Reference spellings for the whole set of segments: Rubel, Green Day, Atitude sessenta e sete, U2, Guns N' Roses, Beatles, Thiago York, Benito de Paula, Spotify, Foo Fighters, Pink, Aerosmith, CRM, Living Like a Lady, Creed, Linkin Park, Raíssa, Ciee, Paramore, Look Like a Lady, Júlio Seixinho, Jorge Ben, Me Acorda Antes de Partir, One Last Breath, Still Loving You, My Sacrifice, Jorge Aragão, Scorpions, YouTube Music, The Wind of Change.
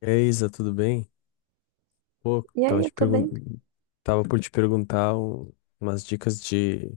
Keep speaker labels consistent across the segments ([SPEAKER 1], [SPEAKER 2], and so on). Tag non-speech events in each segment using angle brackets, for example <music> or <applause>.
[SPEAKER 1] E aí, Isa, tudo bem? Pô,
[SPEAKER 2] E aí, eu tô bem.
[SPEAKER 1] tava por umas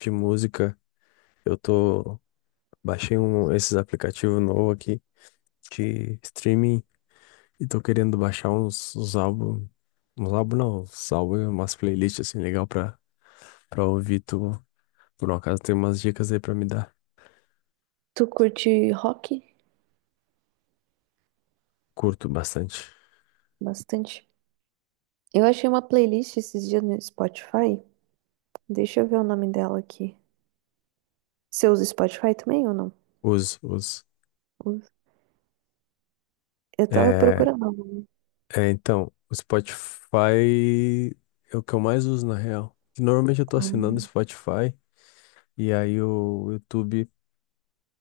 [SPEAKER 1] de música. Eu tô Baixei esses aplicativos novo aqui de streaming e tô querendo baixar uns álbuns, umas playlists assim legal pra para ouvir tu. Por um acaso tem umas dicas aí pra me dar.
[SPEAKER 2] Tu curte rock?
[SPEAKER 1] Curto bastante.
[SPEAKER 2] Bastante. Eu achei uma playlist esses dias no Spotify. Deixa eu ver o nome dela aqui. Você usa Spotify também ou não?
[SPEAKER 1] Uso, uso.
[SPEAKER 2] Uso. Eu tava
[SPEAKER 1] É,
[SPEAKER 2] procurando algum.
[SPEAKER 1] É, então, o Spotify é o que eu mais uso na real. Que normalmente eu tô assinando o
[SPEAKER 2] Ah.
[SPEAKER 1] Spotify, e aí o YouTube,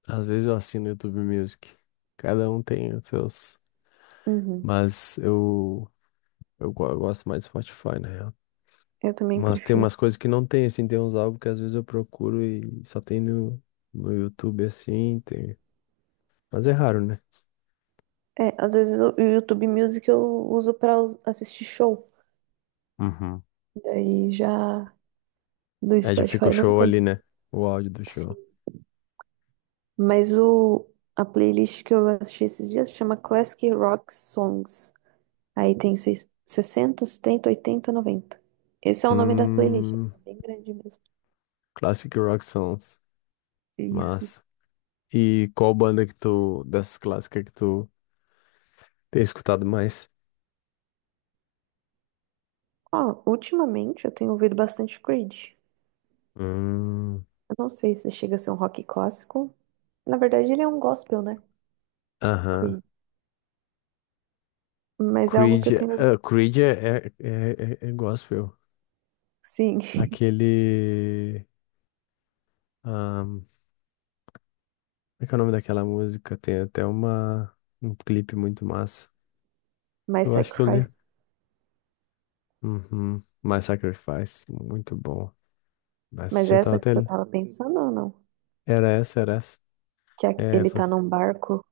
[SPEAKER 1] às vezes eu assino o YouTube Music. Cada um tem os seus,
[SPEAKER 2] Uhum.
[SPEAKER 1] mas eu gosto mais do Spotify na real.
[SPEAKER 2] Eu também
[SPEAKER 1] Mas tem
[SPEAKER 2] prefiro.
[SPEAKER 1] umas coisas que não tem assim, tem uns álbuns que às vezes eu procuro e só tem no YouTube assim, tem. Mas é raro, né?
[SPEAKER 2] É, às vezes o YouTube Music eu uso pra assistir show.
[SPEAKER 1] Uhum.
[SPEAKER 2] Daí já do
[SPEAKER 1] É, já fica o
[SPEAKER 2] Spotify não
[SPEAKER 1] show
[SPEAKER 2] tem.
[SPEAKER 1] ali, né? O áudio do show.
[SPEAKER 2] Sim. Mas o, a playlist que eu achei esses dias chama Classic Rock Songs. Aí tem 60, 70, 80, 90. Esse é o nome da playlist,
[SPEAKER 1] Hum.
[SPEAKER 2] assim, bem grande mesmo.
[SPEAKER 1] Classic Rock Songs.
[SPEAKER 2] Isso.
[SPEAKER 1] Massa. E qual banda que tu, dessas clássicas que tu tem escutado mais?
[SPEAKER 2] Ó, ultimamente eu tenho ouvido bastante Creed.
[SPEAKER 1] Hum.
[SPEAKER 2] Eu não sei se chega a ser um rock clássico. Na verdade, ele é um gospel, né?
[SPEAKER 1] Aham.
[SPEAKER 2] Creed. Mas é algo que eu
[SPEAKER 1] Creed,
[SPEAKER 2] tenho ouvido.
[SPEAKER 1] ah, Creed é é gospel.
[SPEAKER 2] Sim, <laughs>
[SPEAKER 1] Aquele. ahn, Como é que é o nome daquela música? Tem até uma, um clipe muito massa.
[SPEAKER 2] My
[SPEAKER 1] Eu acho que eu li.
[SPEAKER 2] Sacrifice.
[SPEAKER 1] Uhum. My Sacrifice, muito bom. Mas
[SPEAKER 2] Mas
[SPEAKER 1] já
[SPEAKER 2] é
[SPEAKER 1] tava
[SPEAKER 2] essa que
[SPEAKER 1] até.
[SPEAKER 2] eu tava pensando ou não?
[SPEAKER 1] Era essa, era essa.
[SPEAKER 2] Que
[SPEAKER 1] É,
[SPEAKER 2] ele
[SPEAKER 1] fa-
[SPEAKER 2] tá num barco?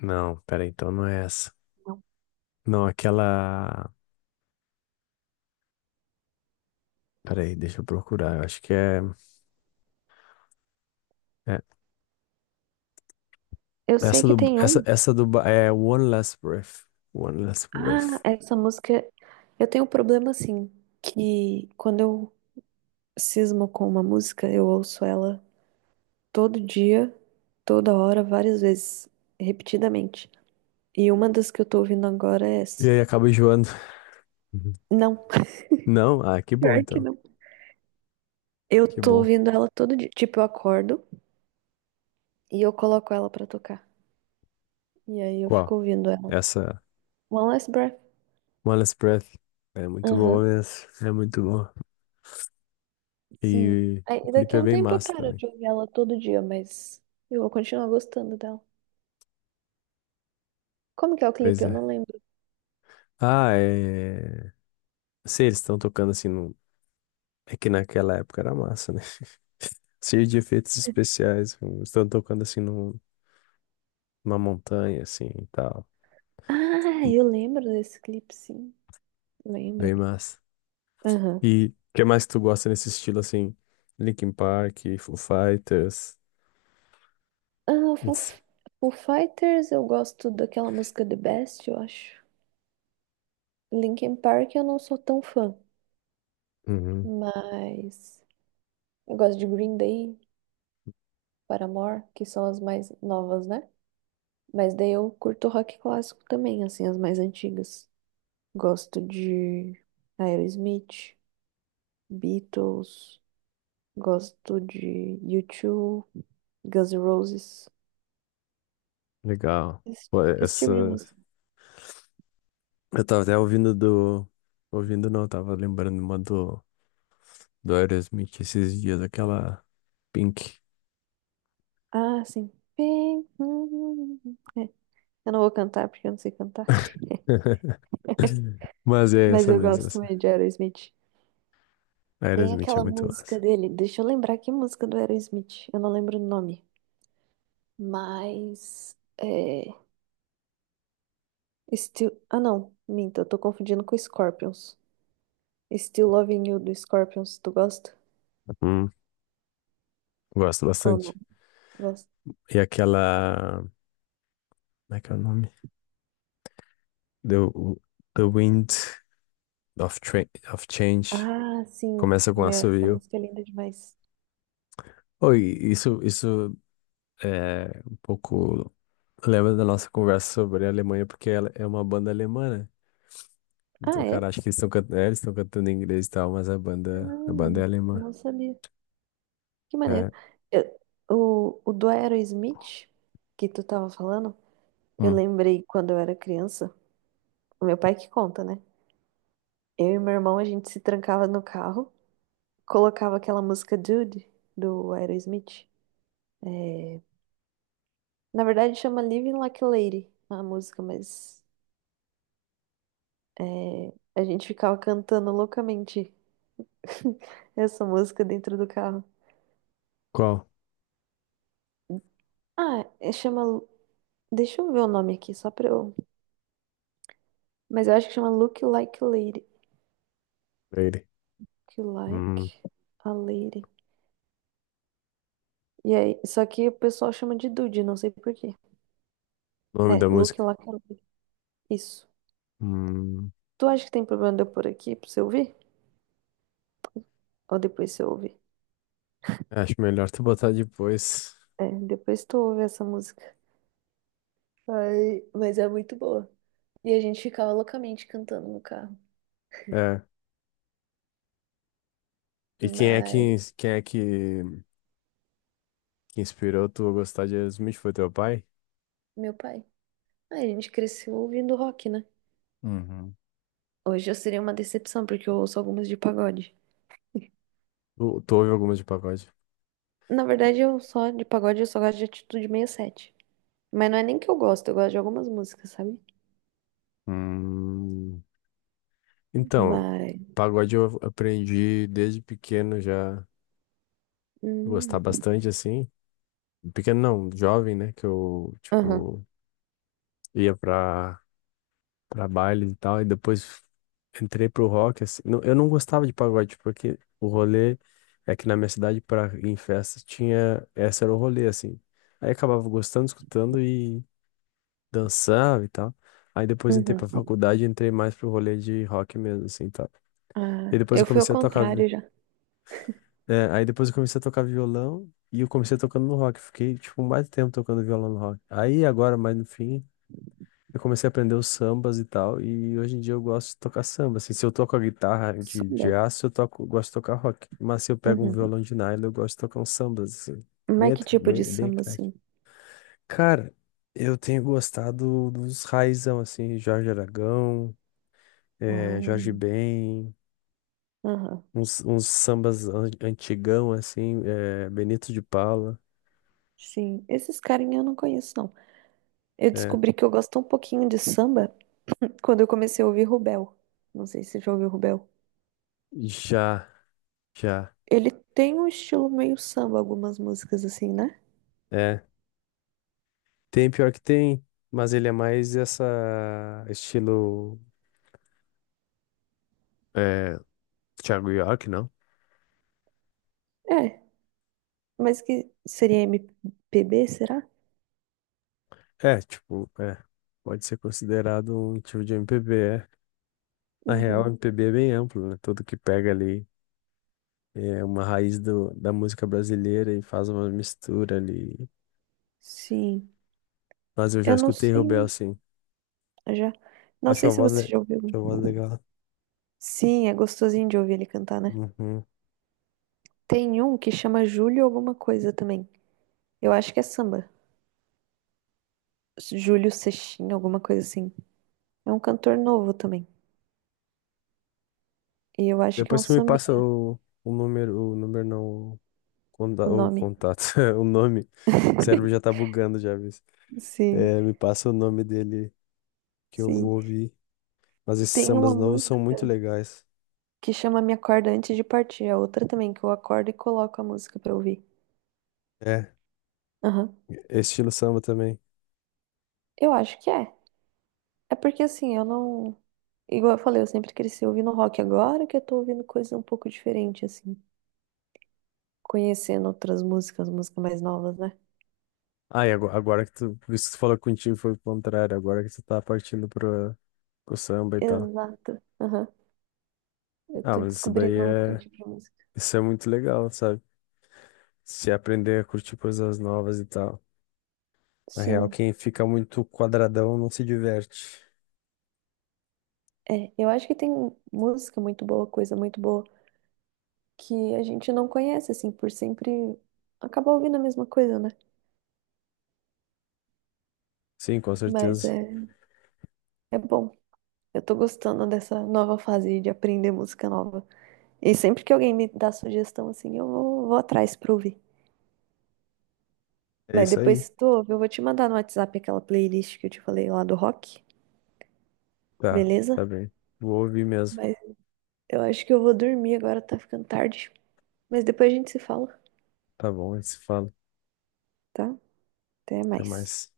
[SPEAKER 1] não, peraí, então não é essa.
[SPEAKER 2] Não.
[SPEAKER 1] Não, aquela. Peraí, deixa eu procurar. Eu acho que é. É.
[SPEAKER 2] Eu sei
[SPEAKER 1] Essa
[SPEAKER 2] que
[SPEAKER 1] do,
[SPEAKER 2] tem
[SPEAKER 1] essa,
[SPEAKER 2] um.
[SPEAKER 1] essa do, Ba- é One Last Breath. One Last
[SPEAKER 2] Ah,
[SPEAKER 1] Breath.
[SPEAKER 2] essa música. Eu tenho um problema assim, que quando eu cismo com uma música, eu ouço ela todo dia, toda hora, várias vezes, repetidamente. E uma das que eu tô ouvindo agora é
[SPEAKER 1] E
[SPEAKER 2] essa.
[SPEAKER 1] aí acaba enjoando. Uhum.
[SPEAKER 2] Não, <laughs>
[SPEAKER 1] Não? Ah, que bom
[SPEAKER 2] pior que
[SPEAKER 1] então.
[SPEAKER 2] não. Eu
[SPEAKER 1] Que
[SPEAKER 2] tô
[SPEAKER 1] bom.
[SPEAKER 2] ouvindo ela todo dia. Tipo, eu acordo e eu coloco ela pra tocar. E aí eu
[SPEAKER 1] Qual?
[SPEAKER 2] fico ouvindo ela.
[SPEAKER 1] Essa
[SPEAKER 2] One Last Breath.
[SPEAKER 1] One Last Breath. É muito boa
[SPEAKER 2] Aham,
[SPEAKER 1] mesmo. É muito boa.
[SPEAKER 2] sim.
[SPEAKER 1] E o
[SPEAKER 2] Aí
[SPEAKER 1] clipe
[SPEAKER 2] daqui a
[SPEAKER 1] é
[SPEAKER 2] um
[SPEAKER 1] bem
[SPEAKER 2] tempo eu
[SPEAKER 1] massa
[SPEAKER 2] paro
[SPEAKER 1] também.
[SPEAKER 2] de ouvir ela todo dia, mas eu vou continuar gostando dela. Como que é o clipe?
[SPEAKER 1] Pois
[SPEAKER 2] Eu
[SPEAKER 1] é.
[SPEAKER 2] não lembro.
[SPEAKER 1] Ah, é. Sei, eles estão tocando assim num... É que naquela época era massa, né? <laughs> Cheio de efeitos especiais. Estão tocando assim num- Numa montanha, assim e tal.
[SPEAKER 2] Ah, eu lembro desse clipe, sim. Lembro.
[SPEAKER 1] Bem massa.
[SPEAKER 2] Aham.
[SPEAKER 1] E o que mais tu gosta nesse estilo assim? Linkin Park, Foo Fighters.
[SPEAKER 2] Ah, Foo,
[SPEAKER 1] Ns-
[SPEAKER 2] Foo Fighters, eu gosto daquela música The Best, eu acho. Linkin Park eu não sou tão fã,
[SPEAKER 1] Uhum,
[SPEAKER 2] mas eu gosto de Green Day, Paramore, que são as mais novas, né? Mas daí eu curto rock clássico também, assim, as mais antigas. Gosto de Aerosmith, Beatles, gosto de U2, Guns N' Roses,
[SPEAKER 1] legal.
[SPEAKER 2] esse,
[SPEAKER 1] Pô,
[SPEAKER 2] esse
[SPEAKER 1] essa.
[SPEAKER 2] tipo de música.
[SPEAKER 1] Eu tava até ouvindo do. Ouvindo não, tava lembrando uma do Aerosmith esses dias, aquela Pink.
[SPEAKER 2] Ah, sim. Bem, hum, hum. É, eu não vou cantar porque eu não sei cantar.
[SPEAKER 1] <laughs> Mas é
[SPEAKER 2] Mas
[SPEAKER 1] essa
[SPEAKER 2] eu
[SPEAKER 1] mesmo,
[SPEAKER 2] gosto
[SPEAKER 1] essa.
[SPEAKER 2] também de Aerosmith. Tem
[SPEAKER 1] Aerosmith é
[SPEAKER 2] aquela
[SPEAKER 1] muito massa.
[SPEAKER 2] música dele, deixa eu lembrar que música do Aerosmith, eu não lembro o nome, mas é Still, ah não, minta, eu tô confundindo com Scorpions. Still Loving You do Scorpions, tu gosta?
[SPEAKER 1] Uhum. Gosto
[SPEAKER 2] Ou
[SPEAKER 1] bastante.
[SPEAKER 2] não? Gosto.
[SPEAKER 1] E aquela. Como é que é o nome? The, The Wind of, Tra- of Change.
[SPEAKER 2] Ah, sim.
[SPEAKER 1] Começa com
[SPEAKER 2] Meu, essa
[SPEAKER 1] assobio.
[SPEAKER 2] música é linda demais.
[SPEAKER 1] Oh, e isso é um pouco... Lembra da nossa conversa sobre a Alemanha, porque ela é uma banda alemã, né? Então,
[SPEAKER 2] Ah, é?
[SPEAKER 1] cara, acho que eles estão cantando em inglês e tal, mas a banda é
[SPEAKER 2] Ah,
[SPEAKER 1] alemã.
[SPEAKER 2] não sabia. Que
[SPEAKER 1] É.
[SPEAKER 2] maneiro. Eu- o do Aerosmith que tu tava falando, eu
[SPEAKER 1] Hum.
[SPEAKER 2] lembrei quando eu era criança, o meu pai que conta, né? Eu e meu irmão, a gente se trancava no carro, colocava aquela música Dude, do Aerosmith. Na verdade, chama Living Like a Lady, a música, mas é, a gente ficava cantando loucamente <laughs> essa música dentro do carro.
[SPEAKER 1] Qual?
[SPEAKER 2] Ah, chama. Deixa eu ver o nome aqui, só pra eu. Mas eu acho que chama Look Like a Lady.
[SPEAKER 1] Ele.
[SPEAKER 2] Look
[SPEAKER 1] Hum,
[SPEAKER 2] Like a Lady. E aí, só que o pessoal chama de Dude, não sei por quê.
[SPEAKER 1] nome
[SPEAKER 2] É,
[SPEAKER 1] da
[SPEAKER 2] Look
[SPEAKER 1] música.
[SPEAKER 2] Like a Lady. Isso.
[SPEAKER 1] Hum,
[SPEAKER 2] Tu acha que tem problema de eu pôr aqui pra você ouvir? Ou depois você ouve.
[SPEAKER 1] acho melhor tu botar depois.
[SPEAKER 2] É, depois tu ouve essa música. Ai, mas é muito boa. E a gente ficava loucamente cantando no carro.
[SPEAKER 1] É. E
[SPEAKER 2] Mas,
[SPEAKER 1] quem é que inspirou tu a gostar de Aerosmith? Foi teu pai?
[SPEAKER 2] meu pai. Ai, a gente cresceu ouvindo rock, né?
[SPEAKER 1] Uhum.
[SPEAKER 2] Hoje eu seria uma decepção, porque eu ouço algumas de pagode.
[SPEAKER 1] Tu ouve algumas de pagode?
[SPEAKER 2] Na verdade, eu só, de pagode, eu só gosto de Atitude 67. Mas não é nem que eu gosto de algumas músicas, sabe?
[SPEAKER 1] Hum, então,
[SPEAKER 2] Mas.
[SPEAKER 1] pagode eu aprendi desde pequeno já a gostar
[SPEAKER 2] Hum.
[SPEAKER 1] bastante, assim. Pequeno não, jovem, né? Que eu,
[SPEAKER 2] Aham.
[SPEAKER 1] tipo, ia pra baile e tal. E depois entrei pro rock, assim. Eu não gostava de pagode, porque o rolê é que na minha cidade, pra ir em festas, tinha. Esse era o rolê, assim. Aí acabava gostando, escutando e dançava e tal. Aí depois entrei pra
[SPEAKER 2] Uhum.
[SPEAKER 1] faculdade e entrei mais pro rolê de rock mesmo, assim, tal. E
[SPEAKER 2] Ah,
[SPEAKER 1] depois
[SPEAKER 2] eu
[SPEAKER 1] eu
[SPEAKER 2] fui ao
[SPEAKER 1] comecei a tocar. Vi-
[SPEAKER 2] contrário já.
[SPEAKER 1] é, aí depois eu comecei a tocar violão e eu comecei tocando no rock. Fiquei, tipo, mais tempo tocando violão no rock. Aí agora, mais no fim. Eu comecei a aprender os sambas e tal, e hoje em dia eu gosto de tocar samba. Assim, se eu toco a guitarra de
[SPEAKER 2] Samba.
[SPEAKER 1] aço, eu toco, gosto de tocar rock. Mas se eu pego um
[SPEAKER 2] Uhum.
[SPEAKER 1] violão de nylon, eu gosto de tocar uns sambas, assim.
[SPEAKER 2] Mas que tipo de
[SPEAKER 1] Bem, bem
[SPEAKER 2] samba,
[SPEAKER 1] eclético.
[SPEAKER 2] assim?
[SPEAKER 1] Cara, eu tenho gostado dos raizão, assim, Jorge Aragão,
[SPEAKER 2] Ah,
[SPEAKER 1] Jorge Ben,
[SPEAKER 2] aham.
[SPEAKER 1] uns sambas antigão, assim, Benito de Paula.
[SPEAKER 2] Sim, esses carinha eu não conheço, não. Eu
[SPEAKER 1] É.
[SPEAKER 2] descobri que eu gosto um pouquinho de samba quando eu comecei a ouvir Rubel. Não sei se você já ouviu Rubel.
[SPEAKER 1] Já, já.
[SPEAKER 2] Ele tem um estilo meio samba, algumas músicas assim, né?
[SPEAKER 1] É. Tem pior que tem. Mas ele é mais essa estilo. É, Thiago York, não?
[SPEAKER 2] É, mas que seria MPB, será?
[SPEAKER 1] É, tipo, é, Pode ser considerado um tipo de MPB, é. Na real,
[SPEAKER 2] Uhum.
[SPEAKER 1] MPB é bem amplo, né? Tudo que pega ali é uma raiz da música brasileira e faz uma mistura ali.
[SPEAKER 2] Sim.
[SPEAKER 1] Mas eu já
[SPEAKER 2] Eu não
[SPEAKER 1] escutei Rubel,
[SPEAKER 2] sei,
[SPEAKER 1] sim.
[SPEAKER 2] já. Não sei se você já ouviu.
[SPEAKER 1] Acho a voz legal.
[SPEAKER 2] Sim, é gostosinho de ouvir ele cantar, né?
[SPEAKER 1] Uhum.
[SPEAKER 2] Tem um que chama Júlio alguma coisa também. Eu acho que é samba. Júlio Seixinho, alguma coisa assim. É um cantor novo também. E eu acho que é
[SPEAKER 1] Depois
[SPEAKER 2] um
[SPEAKER 1] você me passa
[SPEAKER 2] sambinha
[SPEAKER 1] o número não, o,
[SPEAKER 2] o
[SPEAKER 1] o
[SPEAKER 2] nome.
[SPEAKER 1] contato, <laughs> o nome. O cérebro já
[SPEAKER 2] <laughs>
[SPEAKER 1] tá bugando, já, viu?
[SPEAKER 2] Sim,
[SPEAKER 1] É, me passa o nome dele que eu vou
[SPEAKER 2] sim.
[SPEAKER 1] ouvir. Mas esses
[SPEAKER 2] Tem
[SPEAKER 1] sambas
[SPEAKER 2] uma
[SPEAKER 1] novos são muito
[SPEAKER 2] música
[SPEAKER 1] legais.
[SPEAKER 2] que chama Me Acorda Antes de Partir. A outra também, que eu acordo e coloco a música pra ouvir.
[SPEAKER 1] É,
[SPEAKER 2] Aham.
[SPEAKER 1] estilo samba também.
[SPEAKER 2] Eu acho que é. É porque assim, eu não. Igual eu falei, eu sempre cresci ouvindo rock. Agora que eu tô ouvindo coisas um pouco diferente, assim. Conhecendo outras músicas, músicas mais novas, né?
[SPEAKER 1] Ah, e agora que tu, por isso que tu falou que contigo foi o contrário, agora que tu tá partindo pro samba e tal.
[SPEAKER 2] Exato. Aham. Eu
[SPEAKER 1] Ah,
[SPEAKER 2] tô
[SPEAKER 1] mas
[SPEAKER 2] descobrindo outro tipo de música.
[SPEAKER 1] isso é muito legal, sabe? Se aprender a curtir coisas novas e tal. Na real,
[SPEAKER 2] Sim.
[SPEAKER 1] quem fica muito quadradão não se diverte.
[SPEAKER 2] É, eu acho que tem música muito boa, coisa muito boa que a gente não conhece, assim, por sempre acaba ouvindo a mesma coisa, né?
[SPEAKER 1] Sim, com
[SPEAKER 2] Mas
[SPEAKER 1] certeza.
[SPEAKER 2] é, é bom. Eu tô gostando dessa nova fase de aprender música nova. E sempre que alguém me dá sugestão, assim, eu vou atrás pra ouvir.
[SPEAKER 1] É
[SPEAKER 2] Mas
[SPEAKER 1] isso
[SPEAKER 2] depois,
[SPEAKER 1] aí.
[SPEAKER 2] se tu ouve, eu vou te mandar no WhatsApp aquela playlist que eu te falei lá do rock,
[SPEAKER 1] Tá,
[SPEAKER 2] beleza?
[SPEAKER 1] tá bem. Vou ouvir mesmo.
[SPEAKER 2] Mas eu acho que eu vou dormir agora, tá ficando tarde. Mas depois a gente se fala,
[SPEAKER 1] Tá bom, a gente se fala.
[SPEAKER 2] tá? Até
[SPEAKER 1] Até
[SPEAKER 2] mais.
[SPEAKER 1] mais.